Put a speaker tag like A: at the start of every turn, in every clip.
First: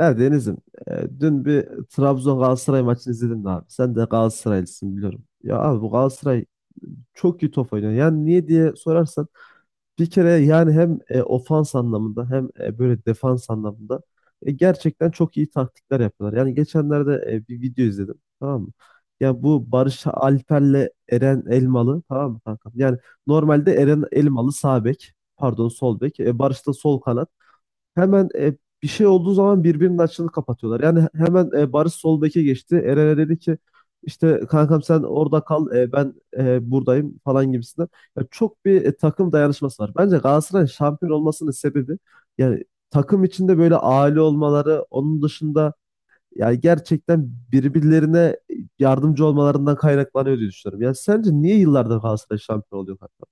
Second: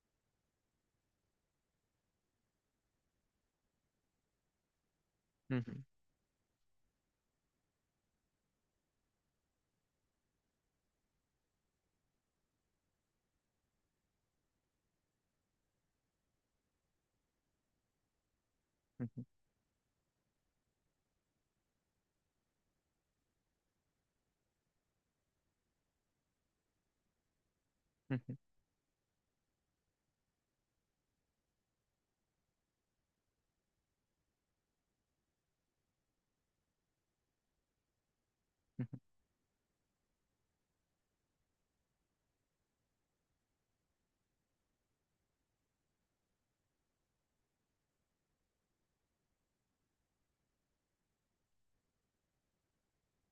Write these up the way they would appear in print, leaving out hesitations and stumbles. A: Evet Deniz'im, dün bir Trabzon Galatasaray maçını izledin mi abi? Sen de Galatasaraylısın biliyorum.
B: Hı
A: Ya
B: hı,
A: abi bu Galatasaray çok iyi top oynuyor. Yani niye diye sorarsan bir kere yani hem ofans anlamında hem böyle defans anlamında gerçekten çok iyi taktikler yapıyorlar. Yani geçenlerde bir video izledim, tamam mı?
B: hı hı,
A: Ya bu Barış Alper'le Eren Elmalı, tamam mı kankam? Yani normalde Eren Elmalı sağ bek, pardon sol bek, Barış da sol kanat,
B: hı
A: hemen
B: hı,
A: bir şey olduğu zaman birbirinin açığını kapatıyorlar. Yani hemen Barış sol beke geçti. Eren'e dedi ki işte kankam sen orada kal, ben buradayım falan gibisinden. Ya çok bir
B: hı hı.
A: takım dayanışması var. Bence Galatasaray'ın şampiyon olmasının sebebi yani takım içinde böyle aile olmaları, onun dışında yani gerçekten birbirlerine yardımcı olmalarından kaynaklanıyor diye düşünüyorum. Yani sence niye yıllardır Galatasaray şampiyon oluyor kanka?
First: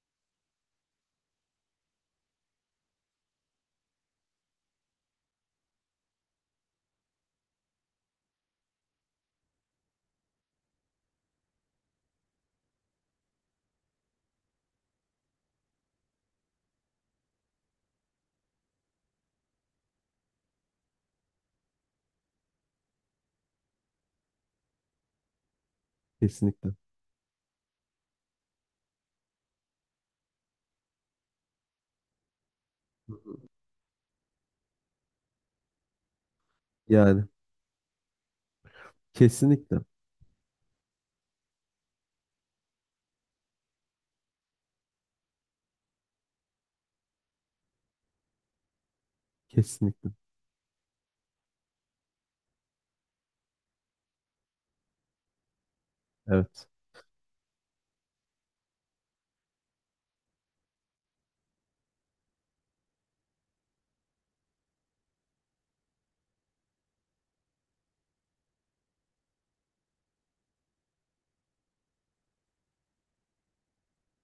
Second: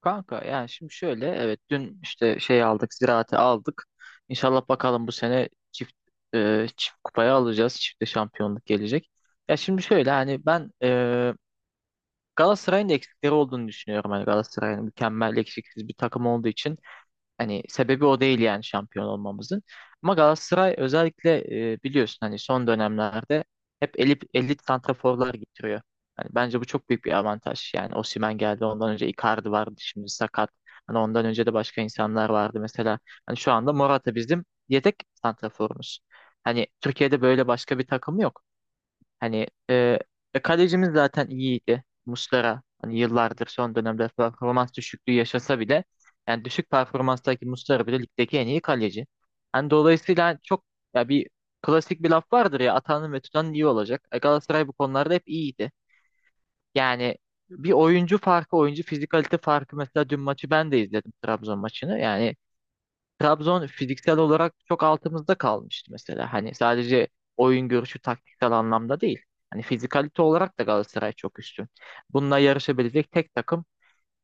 B: Kanka yani şimdi şöyle, evet, dün işte şey aldık, ziraati aldık. İnşallah bakalım bu sene çift çift kupayı alacağız. Çifte şampiyonluk gelecek. Ya şimdi şöyle, hani ben Galatasaray'ın eksikleri olduğunu düşünüyorum. Hani Galatasaray'ın mükemmel, eksiksiz bir takım olduğu için hani sebebi o değil yani şampiyon olmamızın. Ama Galatasaray özellikle biliyorsun, hani son dönemlerde hep elit, elit santraforlar getiriyor. Hani bence bu
A: Kesinlikle.
B: çok büyük bir avantaj. Yani Osimhen geldi, ondan önce Icardi vardı, şimdi sakat. Hani ondan önce de başka insanlar vardı mesela. Hani şu anda Morata bizim yedek santraforumuz. Hani Türkiye'de
A: Yani
B: böyle başka bir takım yok. Hani
A: kesinlikle.
B: kalecimiz zaten iyiydi. Muslera, hani yıllardır son dönemde performans düşüklüğü yaşasa bile yani düşük performanstaki Muslera bile ligdeki en iyi kaleci. Hani
A: Kesinlikle.
B: dolayısıyla çok, ya bir klasik bir laf vardır ya, atanın ve tutanın iyi olacak. E, Galatasaray bu konularda hep iyiydi.
A: Evet.
B: Yani bir oyuncu farkı, oyuncu fizikalite farkı. Mesela dün maçı ben de izledim, Trabzon maçını. Yani Trabzon fiziksel olarak çok altımızda kalmıştı mesela. Hani sadece oyun görüşü, taktiksel anlamda değil. Hani fizikalite olarak da Galatasaray çok üstün. Bununla yarışabilecek tek takım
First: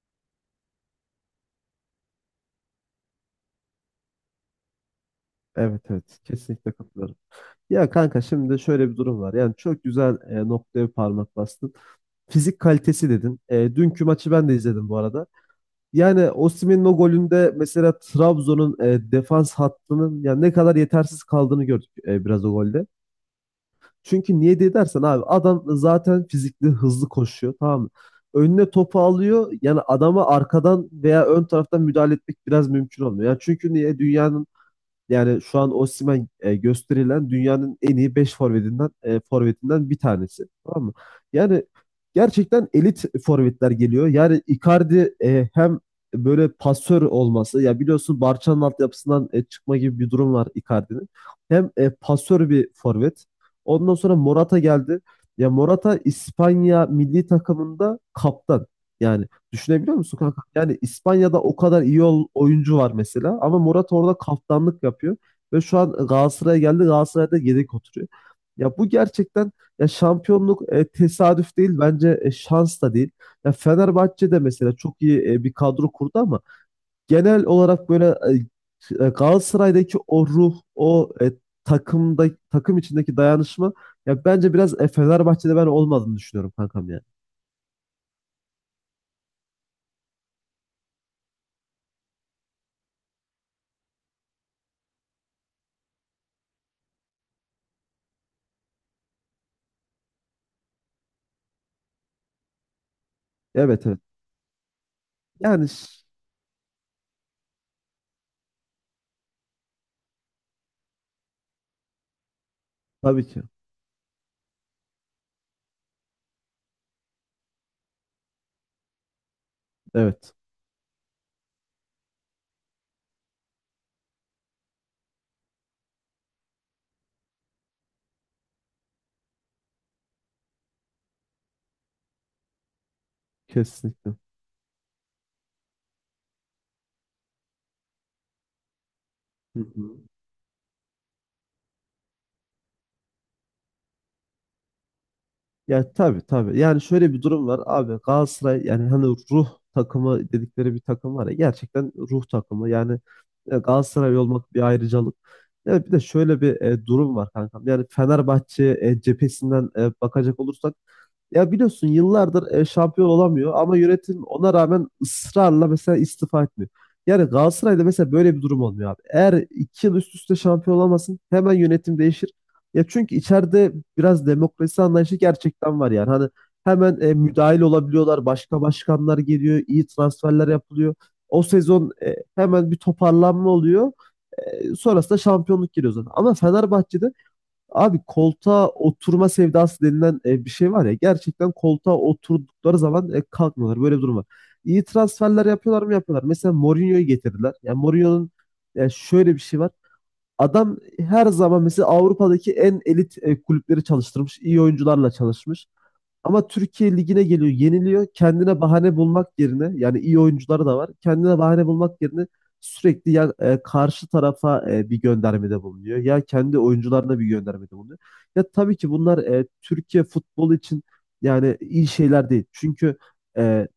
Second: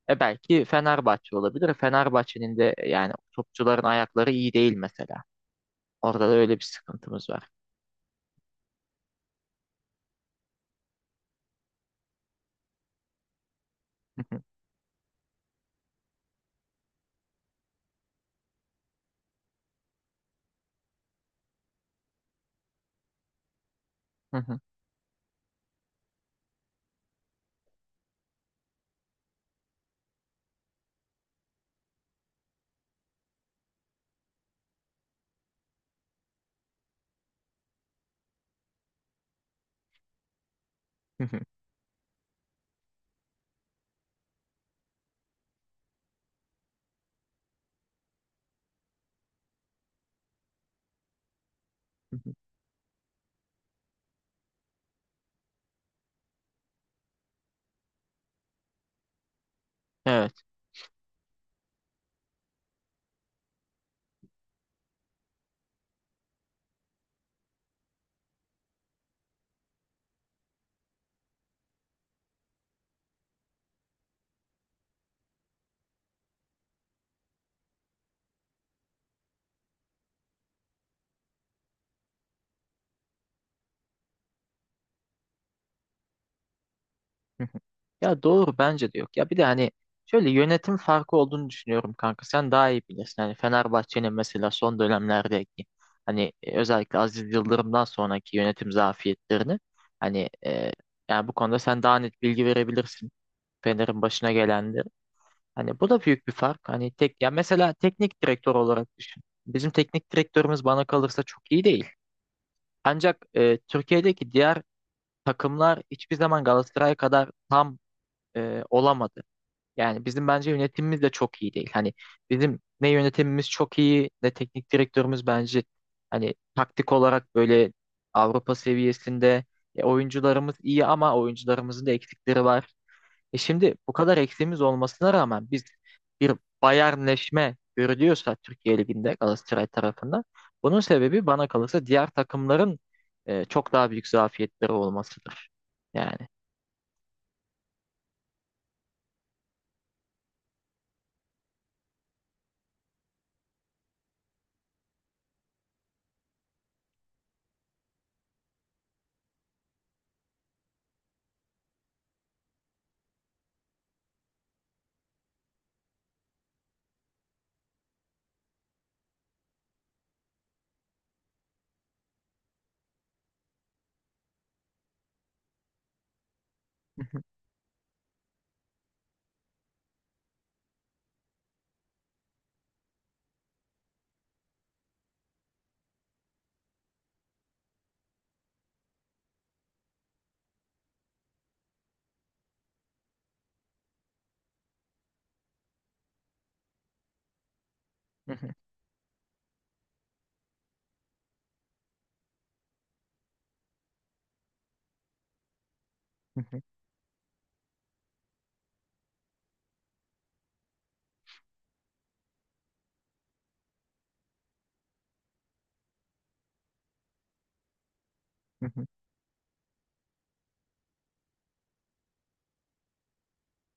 B: e belki Fenerbahçe olabilir. Fenerbahçe'nin de yani topçuların ayakları iyi değil mesela.
A: Evet evet,
B: Orada da öyle bir
A: kesinlikle katılıyorum.
B: sıkıntımız var.
A: Ya kanka, şimdi şöyle bir durum var. Yani çok güzel noktaya parmak bastın. Fizik kalitesi dedin. E, dünkü maçı ben de izledim bu arada. Yani Osimhen'in o golünde mesela Trabzon'un defans hattının yani ne kadar yetersiz kaldığını gördük biraz o golde. Çünkü niye diye dersen abi, adam zaten fizikli, hızlı koşuyor, tamam mı? Önüne topu alıyor. Yani adama arkadan veya ön taraftan müdahale etmek biraz mümkün olmuyor. Yani çünkü niye, dünyanın yani şu an Osimhen gösterilen dünyanın en iyi 5 forvetinden bir tanesi. Tamam mı? Yani gerçekten elit forvetler geliyor. Yani Icardi, hem böyle pasör olması, ya biliyorsun Barça'nın altyapısından çıkma gibi bir durum var Icardi'nin. Hem pasör bir forvet. Ondan sonra Morata geldi. Ya Morata İspanya milli takımında kaptan. Yani düşünebiliyor musun kanka?
B: Evet.
A: Yani İspanya'da o kadar iyi oyuncu var mesela ama Murat orada kaptanlık yapıyor ve şu an Galatasaray'a geldi, Galatasaray'da yedek oturuyor. Ya bu gerçekten, ya şampiyonluk tesadüf değil bence, şans da değil. Ya Fenerbahçe de mesela çok iyi bir kadro kurdu ama genel olarak böyle Galatasaray'daki o ruh, o takımda takım içindeki dayanışma ya bence biraz Fenerbahçe'de ben olmadığını düşünüyorum kankam, yani.
B: Hı hı. Ya doğru, bence de yok. Ya bir de hani şöyle yönetim farkı olduğunu düşünüyorum, kanka. Sen daha iyi bilirsin. Hani Fenerbahçe'nin mesela son dönemlerdeki hani özellikle Aziz Yıldırım'dan sonraki yönetim zafiyetlerini, hani yani bu konuda sen daha net bilgi verebilirsin.
A: Evet evet.
B: Fener'in başına gelenleri.
A: Yani
B: Hani bu da büyük bir fark. Hani tek, ya mesela teknik direktör olarak düşün. Bizim teknik direktörümüz bana kalırsa çok iyi değil. Ancak
A: tabii ki.
B: Türkiye'deki diğer takımlar hiçbir zaman Galatasaray kadar tam olamadı. Yani bizim
A: Evet.
B: bence yönetimimiz de çok iyi değil. Hani bizim ne yönetimimiz çok iyi, ne teknik direktörümüz bence hani taktik olarak böyle Avrupa seviyesinde. E, oyuncularımız iyi ama oyuncularımızın da eksikleri var. E, şimdi bu
A: Kesinlikle.
B: kadar eksiğimiz olmasına rağmen biz bir bayernleşme görülüyorsa Türkiye Ligi'nde
A: Hı
B: Galatasaray
A: hı.
B: tarafından, bunun sebebi bana kalırsa diğer takımların çok daha büyük zafiyetleri olmasıdır.
A: Ya tabii
B: Yani.
A: tabii. Yani şöyle bir durum var abi, Galatasaray yani hani ruh takımı dedikleri bir takım var ya, gerçekten ruh takımı. Yani Galatasaray olmak bir ayrıcalık. Ya bir de şöyle bir durum var kankam. Yani Fenerbahçe cephesinden bakacak olursak, ya biliyorsun yıllardır şampiyon olamıyor ama yönetim ona rağmen ısrarla mesela istifa etmiyor. Yani Galatasaray'da mesela böyle bir durum olmuyor abi. Eğer iki yıl üst üste şampiyon olamasın hemen yönetim değişir. Ya çünkü içeride biraz demokrasi anlayışı gerçekten var yani. Hani hemen müdahil olabiliyorlar. Başka başkanlar geliyor. İyi transferler yapılıyor. O sezon hemen bir toparlanma oluyor. E, sonrasında şampiyonluk geliyor zaten. Ama Fenerbahçe'de abi, koltuğa oturma sevdası denilen bir şey var ya, gerçekten koltuğa oturdukları zaman kalkmıyorlar. Böyle bir durum var. İyi transferler yapıyorlar mı, yapıyorlar. Mesela Mourinho'yu getirdiler. Yani Mourinho'nun şöyle bir şey var. Adam her zaman mesela Avrupa'daki en elit kulüpleri çalıştırmış. İyi oyuncularla çalışmış. Ama Türkiye ligine geliyor, yeniliyor. Kendine bahane bulmak yerine, yani iyi oyuncuları da var. Kendine bahane bulmak yerine sürekli ya karşı tarafa bir göndermede bulunuyor ya kendi oyuncularına bir göndermede bulunuyor. Ya tabii ki bunlar Türkiye futbolu için yani iyi şeyler değil. Çünkü e,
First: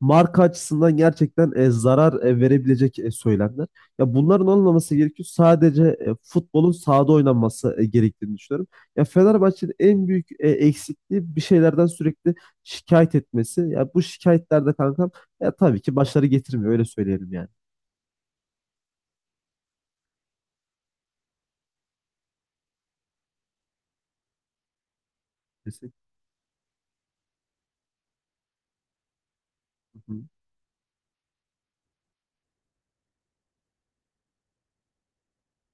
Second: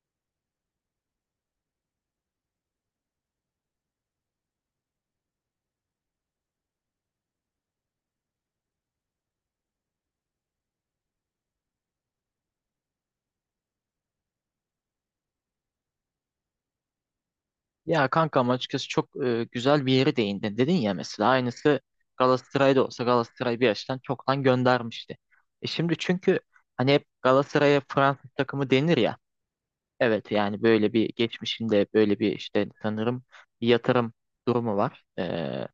A: marka açısından gerçekten zarar verebilecek söylemler. Ya bunların olmaması gerekiyor. Sadece futbolun sahada oynanması gerektiğini düşünüyorum. Ya Fenerbahçe'nin en büyük eksikliği bir şeylerden sürekli şikayet etmesi. Ya bu şikayetlerde kankam, ya tabii ki başarı getirmiyor, öyle söyleyelim yani.
B: Ya kankam, açıkçası çok güzel bir yere değindin. Dedin ya, mesela aynısı Galatasaray'da olsa Galatasaray bir yaştan çoktan göndermişti. E şimdi,
A: Kesinlikle.
B: çünkü hani hep Galatasaray'a Fransız takımı denir ya.
A: Hı hı.
B: Evet, yani böyle bir geçmişinde böyle bir işte sanırım bir yatırım durumu var.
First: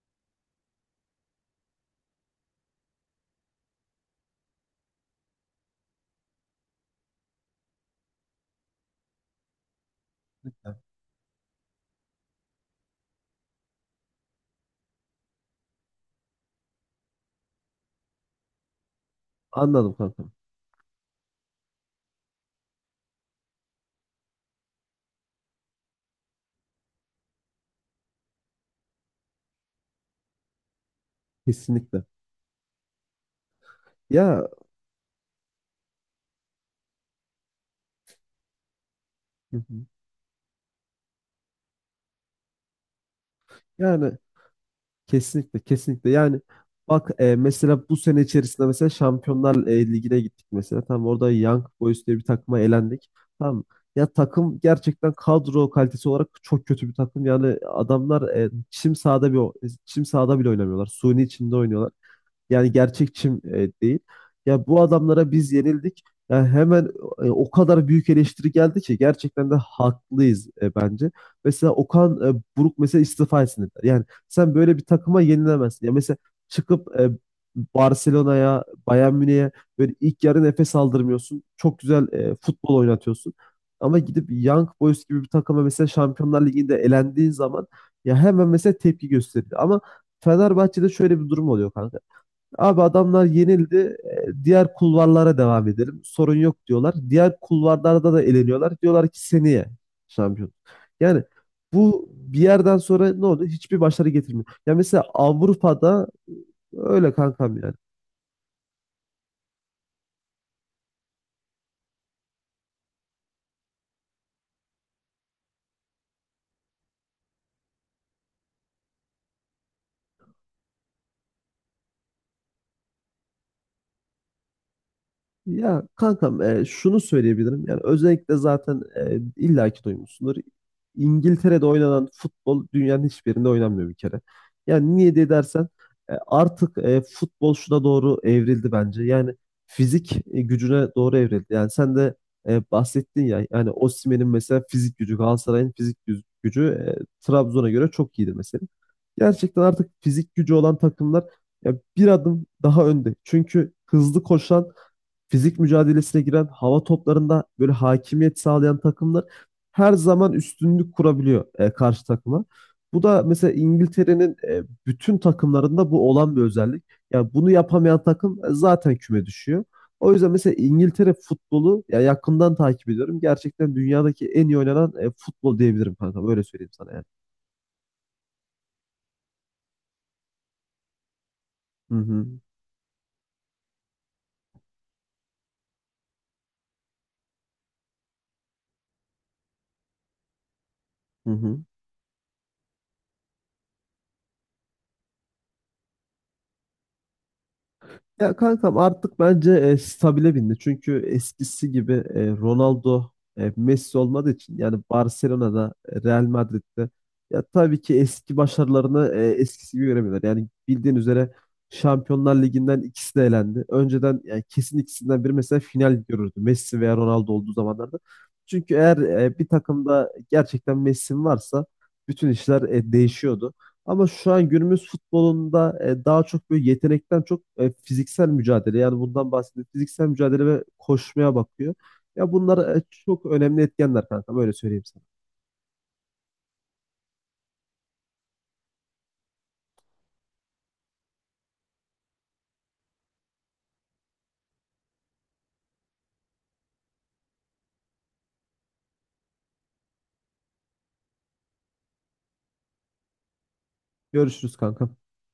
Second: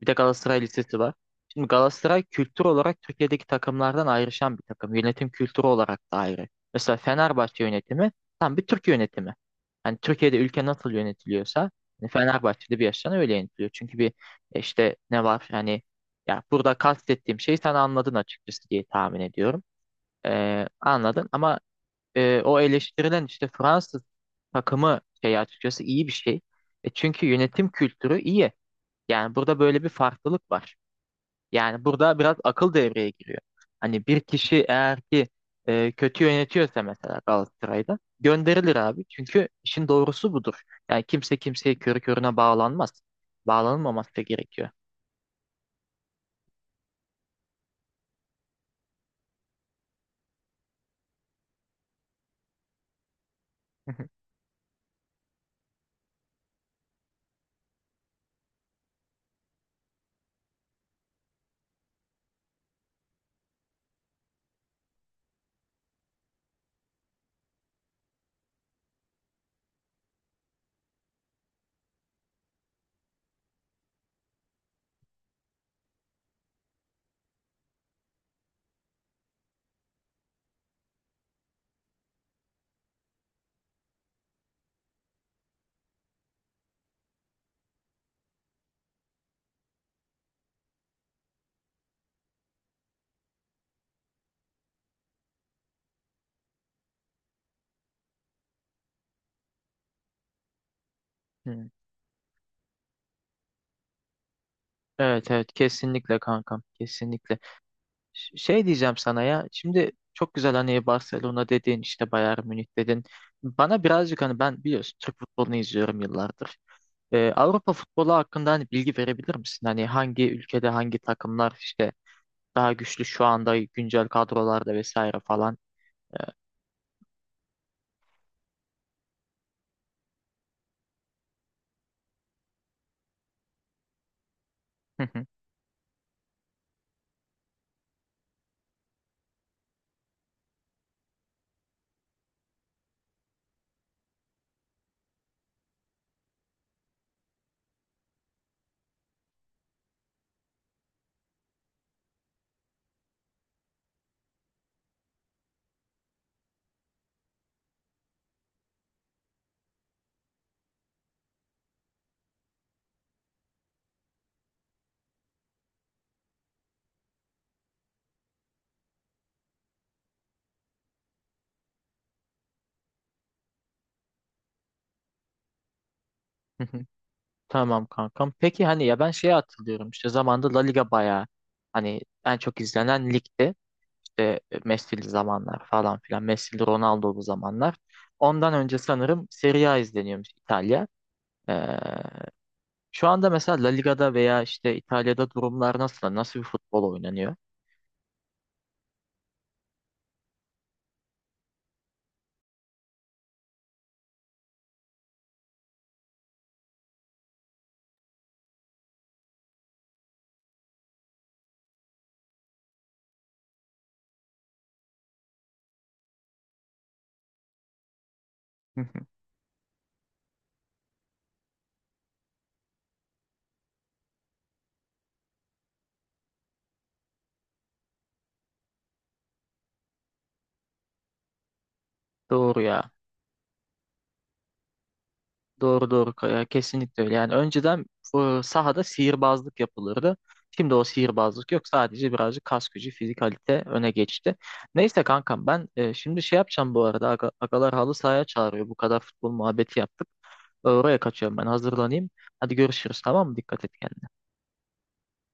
B: Bir de Galatasaray Lisesi var. Şimdi Galatasaray kültür olarak Türkiye'deki takımlardan ayrışan bir takım. Yönetim kültürü olarak da ayrı. Mesela Fenerbahçe yönetimi tam bir Türk yönetimi. Hani Türkiye'de ülke nasıl yönetiliyorsa hani Fenerbahçe'de bir yaştan öyle yönetiliyor. Çünkü bir işte ne var yani, ya burada kastettiğim şeyi sen anladın açıkçası diye tahmin ediyorum.
A: Anladım kankam.
B: Anladın ama o eleştirilen işte Fransız takımı şey açıkçası iyi bir şey. E, çünkü yönetim kültürü iyi. Yani burada böyle bir farklılık var. Yani
A: Kesinlikle.
B: burada biraz akıl devreye giriyor. Hani bir
A: Ya
B: kişi eğer ki kötü yönetiyorsa mesela Galatasaray'da gönderilir abi. Çünkü
A: hı hı.
B: işin doğrusu budur. Yani kimse kimseye körü körüne bağlanmaz.
A: Yani
B: Bağlanılmaması da gerekiyor.
A: kesinlikle, kesinlikle yani. Bak, mesela bu sene içerisinde mesela Şampiyonlar Ligi'ne gittik mesela, tamam, orada Young Boys diye bir takıma elendik, tamam. Ya takım gerçekten kadro kalitesi olarak çok kötü bir takım yani, adamlar çim sahada çim sahada bile oynamıyorlar, suni içinde oynuyorlar. Yani gerçekçim değil. Ya bu adamlara biz yenildik. Yani hemen o kadar büyük eleştiri geldi ki, gerçekten de haklıyız bence. Mesela Okan Buruk mesela istifa etsin dediler. Yani sen böyle bir takıma yenilemezsin. Ya mesela çıkıp Barcelona'ya, Bayern Münih'e böyle ilk yarı nefes aldırmıyorsun. Çok güzel futbol oynatıyorsun. Ama gidip Young Boys gibi bir takıma mesela Şampiyonlar Ligi'nde elendiğin zaman ya hemen mesela tepki gösteriyor. Ama Fenerbahçe'de şöyle bir durum oluyor kanka. Abi adamlar yenildi. E, Diğer kulvarlara devam edelim. Sorun yok diyorlar. Diğer kulvarlarda da eleniyorlar. Diyorlar ki seneye şampiyon. Yani
B: Hı.
A: bu bir yerden sonra ne oldu? Hiçbir başarı getirmiyor. Ya mesela
B: Evet evet,
A: Avrupa'da
B: kesinlikle kankam,
A: öyle
B: kesinlikle.
A: kankam yani.
B: Şey diyeceğim sana ya. Şimdi çok güzel, hani Barcelona dedin, işte Bayern Münih dedin. Bana birazcık, hani ben biliyorsun Türk futbolunu izliyorum yıllardır. Avrupa futbolu hakkında hani bilgi verebilir misin? Hani hangi ülkede hangi takımlar işte daha güçlü şu anda, güncel kadrolarda vesaire falan.
A: Ya
B: Ee,
A: kankam, şunu söyleyebilirim. Yani özellikle zaten illaki duymuşsundur. İngiltere'de oynanan futbol dünyanın hiçbirinde oynanmıyor bir kere. Yani niye diye dersen artık futbol şuna doğru evrildi bence. Yani fizik gücüne doğru evrildi. Yani sen de bahsettin ya, yani Osimhen'in mesela fizik gücü, Galatasaray'ın fizik gücü Trabzon'a göre çok iyidir mesela. Gerçekten artık fizik gücü olan takımlar ya bir adım daha önde. Çünkü hızlı koşan, fizik mücadelesine giren, hava toplarında böyle hakimiyet sağlayan takımlar her zaman üstünlük kurabiliyor karşı takıma. Bu da mesela İngiltere'nin bütün takımlarında bu olan bir özellik. Yani bunu yapamayan takım zaten küme düşüyor. O yüzden mesela İngiltere futbolu ya yakından takip ediyorum. Gerçekten dünyadaki en iyi oynanan futbol diyebilirim kanka. Böyle söyleyeyim sana yani.
B: tamam kankam. Peki hani, ya ben şeye hatırlıyorum, işte zamanda La Liga bayağı
A: Hı
B: hani
A: hı.
B: en çok izlenen ligdi. İşte Messi'li zamanlar falan filan. Messi'li Ronaldo'lu zamanlar. Ondan önce sanırım Serie A izleniyormuş, İtalya.
A: Hı
B: Ee,
A: hı.
B: şu anda mesela La Liga'da veya işte İtalya'da durumlar nasıl? Nasıl bir futbol oynanıyor?
A: Ya kankam artık bence stabile bindi. Çünkü eskisi gibi Ronaldo, Messi olmadığı için yani Barcelona'da, Real Madrid'de ya tabii ki eski başarılarını eskisi gibi göremiyorlar. Yani bildiğin üzere Şampiyonlar Ligi'nden ikisi de elendi. Önceden yani kesin ikisinden biri mesela final görürdü. Messi veya Ronaldo olduğu zamanlarda. Çünkü eğer bir takımda gerçekten Messi varsa bütün işler değişiyordu. Ama şu an günümüz futbolunda daha çok böyle yetenekten çok fiziksel mücadele, yani bundan bahsediyorum. Fiziksel mücadele ve koşmaya bakıyor. Ya
B: Doğru
A: bunlar
B: ya.
A: çok önemli etkenler kanka, böyle söyleyeyim sana.
B: Doğru doğru Kaya, kesinlikle öyle. Yani önceden sahada sihirbazlık yapılırdı. Şimdi o sihirbazlık yok. Sadece birazcık kas gücü, fizikalite öne geçti. Neyse kankam, ben şimdi şey yapacağım bu arada. Agalar halı sahaya çağırıyor. Bu kadar futbol muhabbeti yaptık. Oraya kaçıyorum, ben hazırlanayım. Hadi görüşürüz, tamam mı? Dikkat et kendine.
A: Görüşürüz kanka.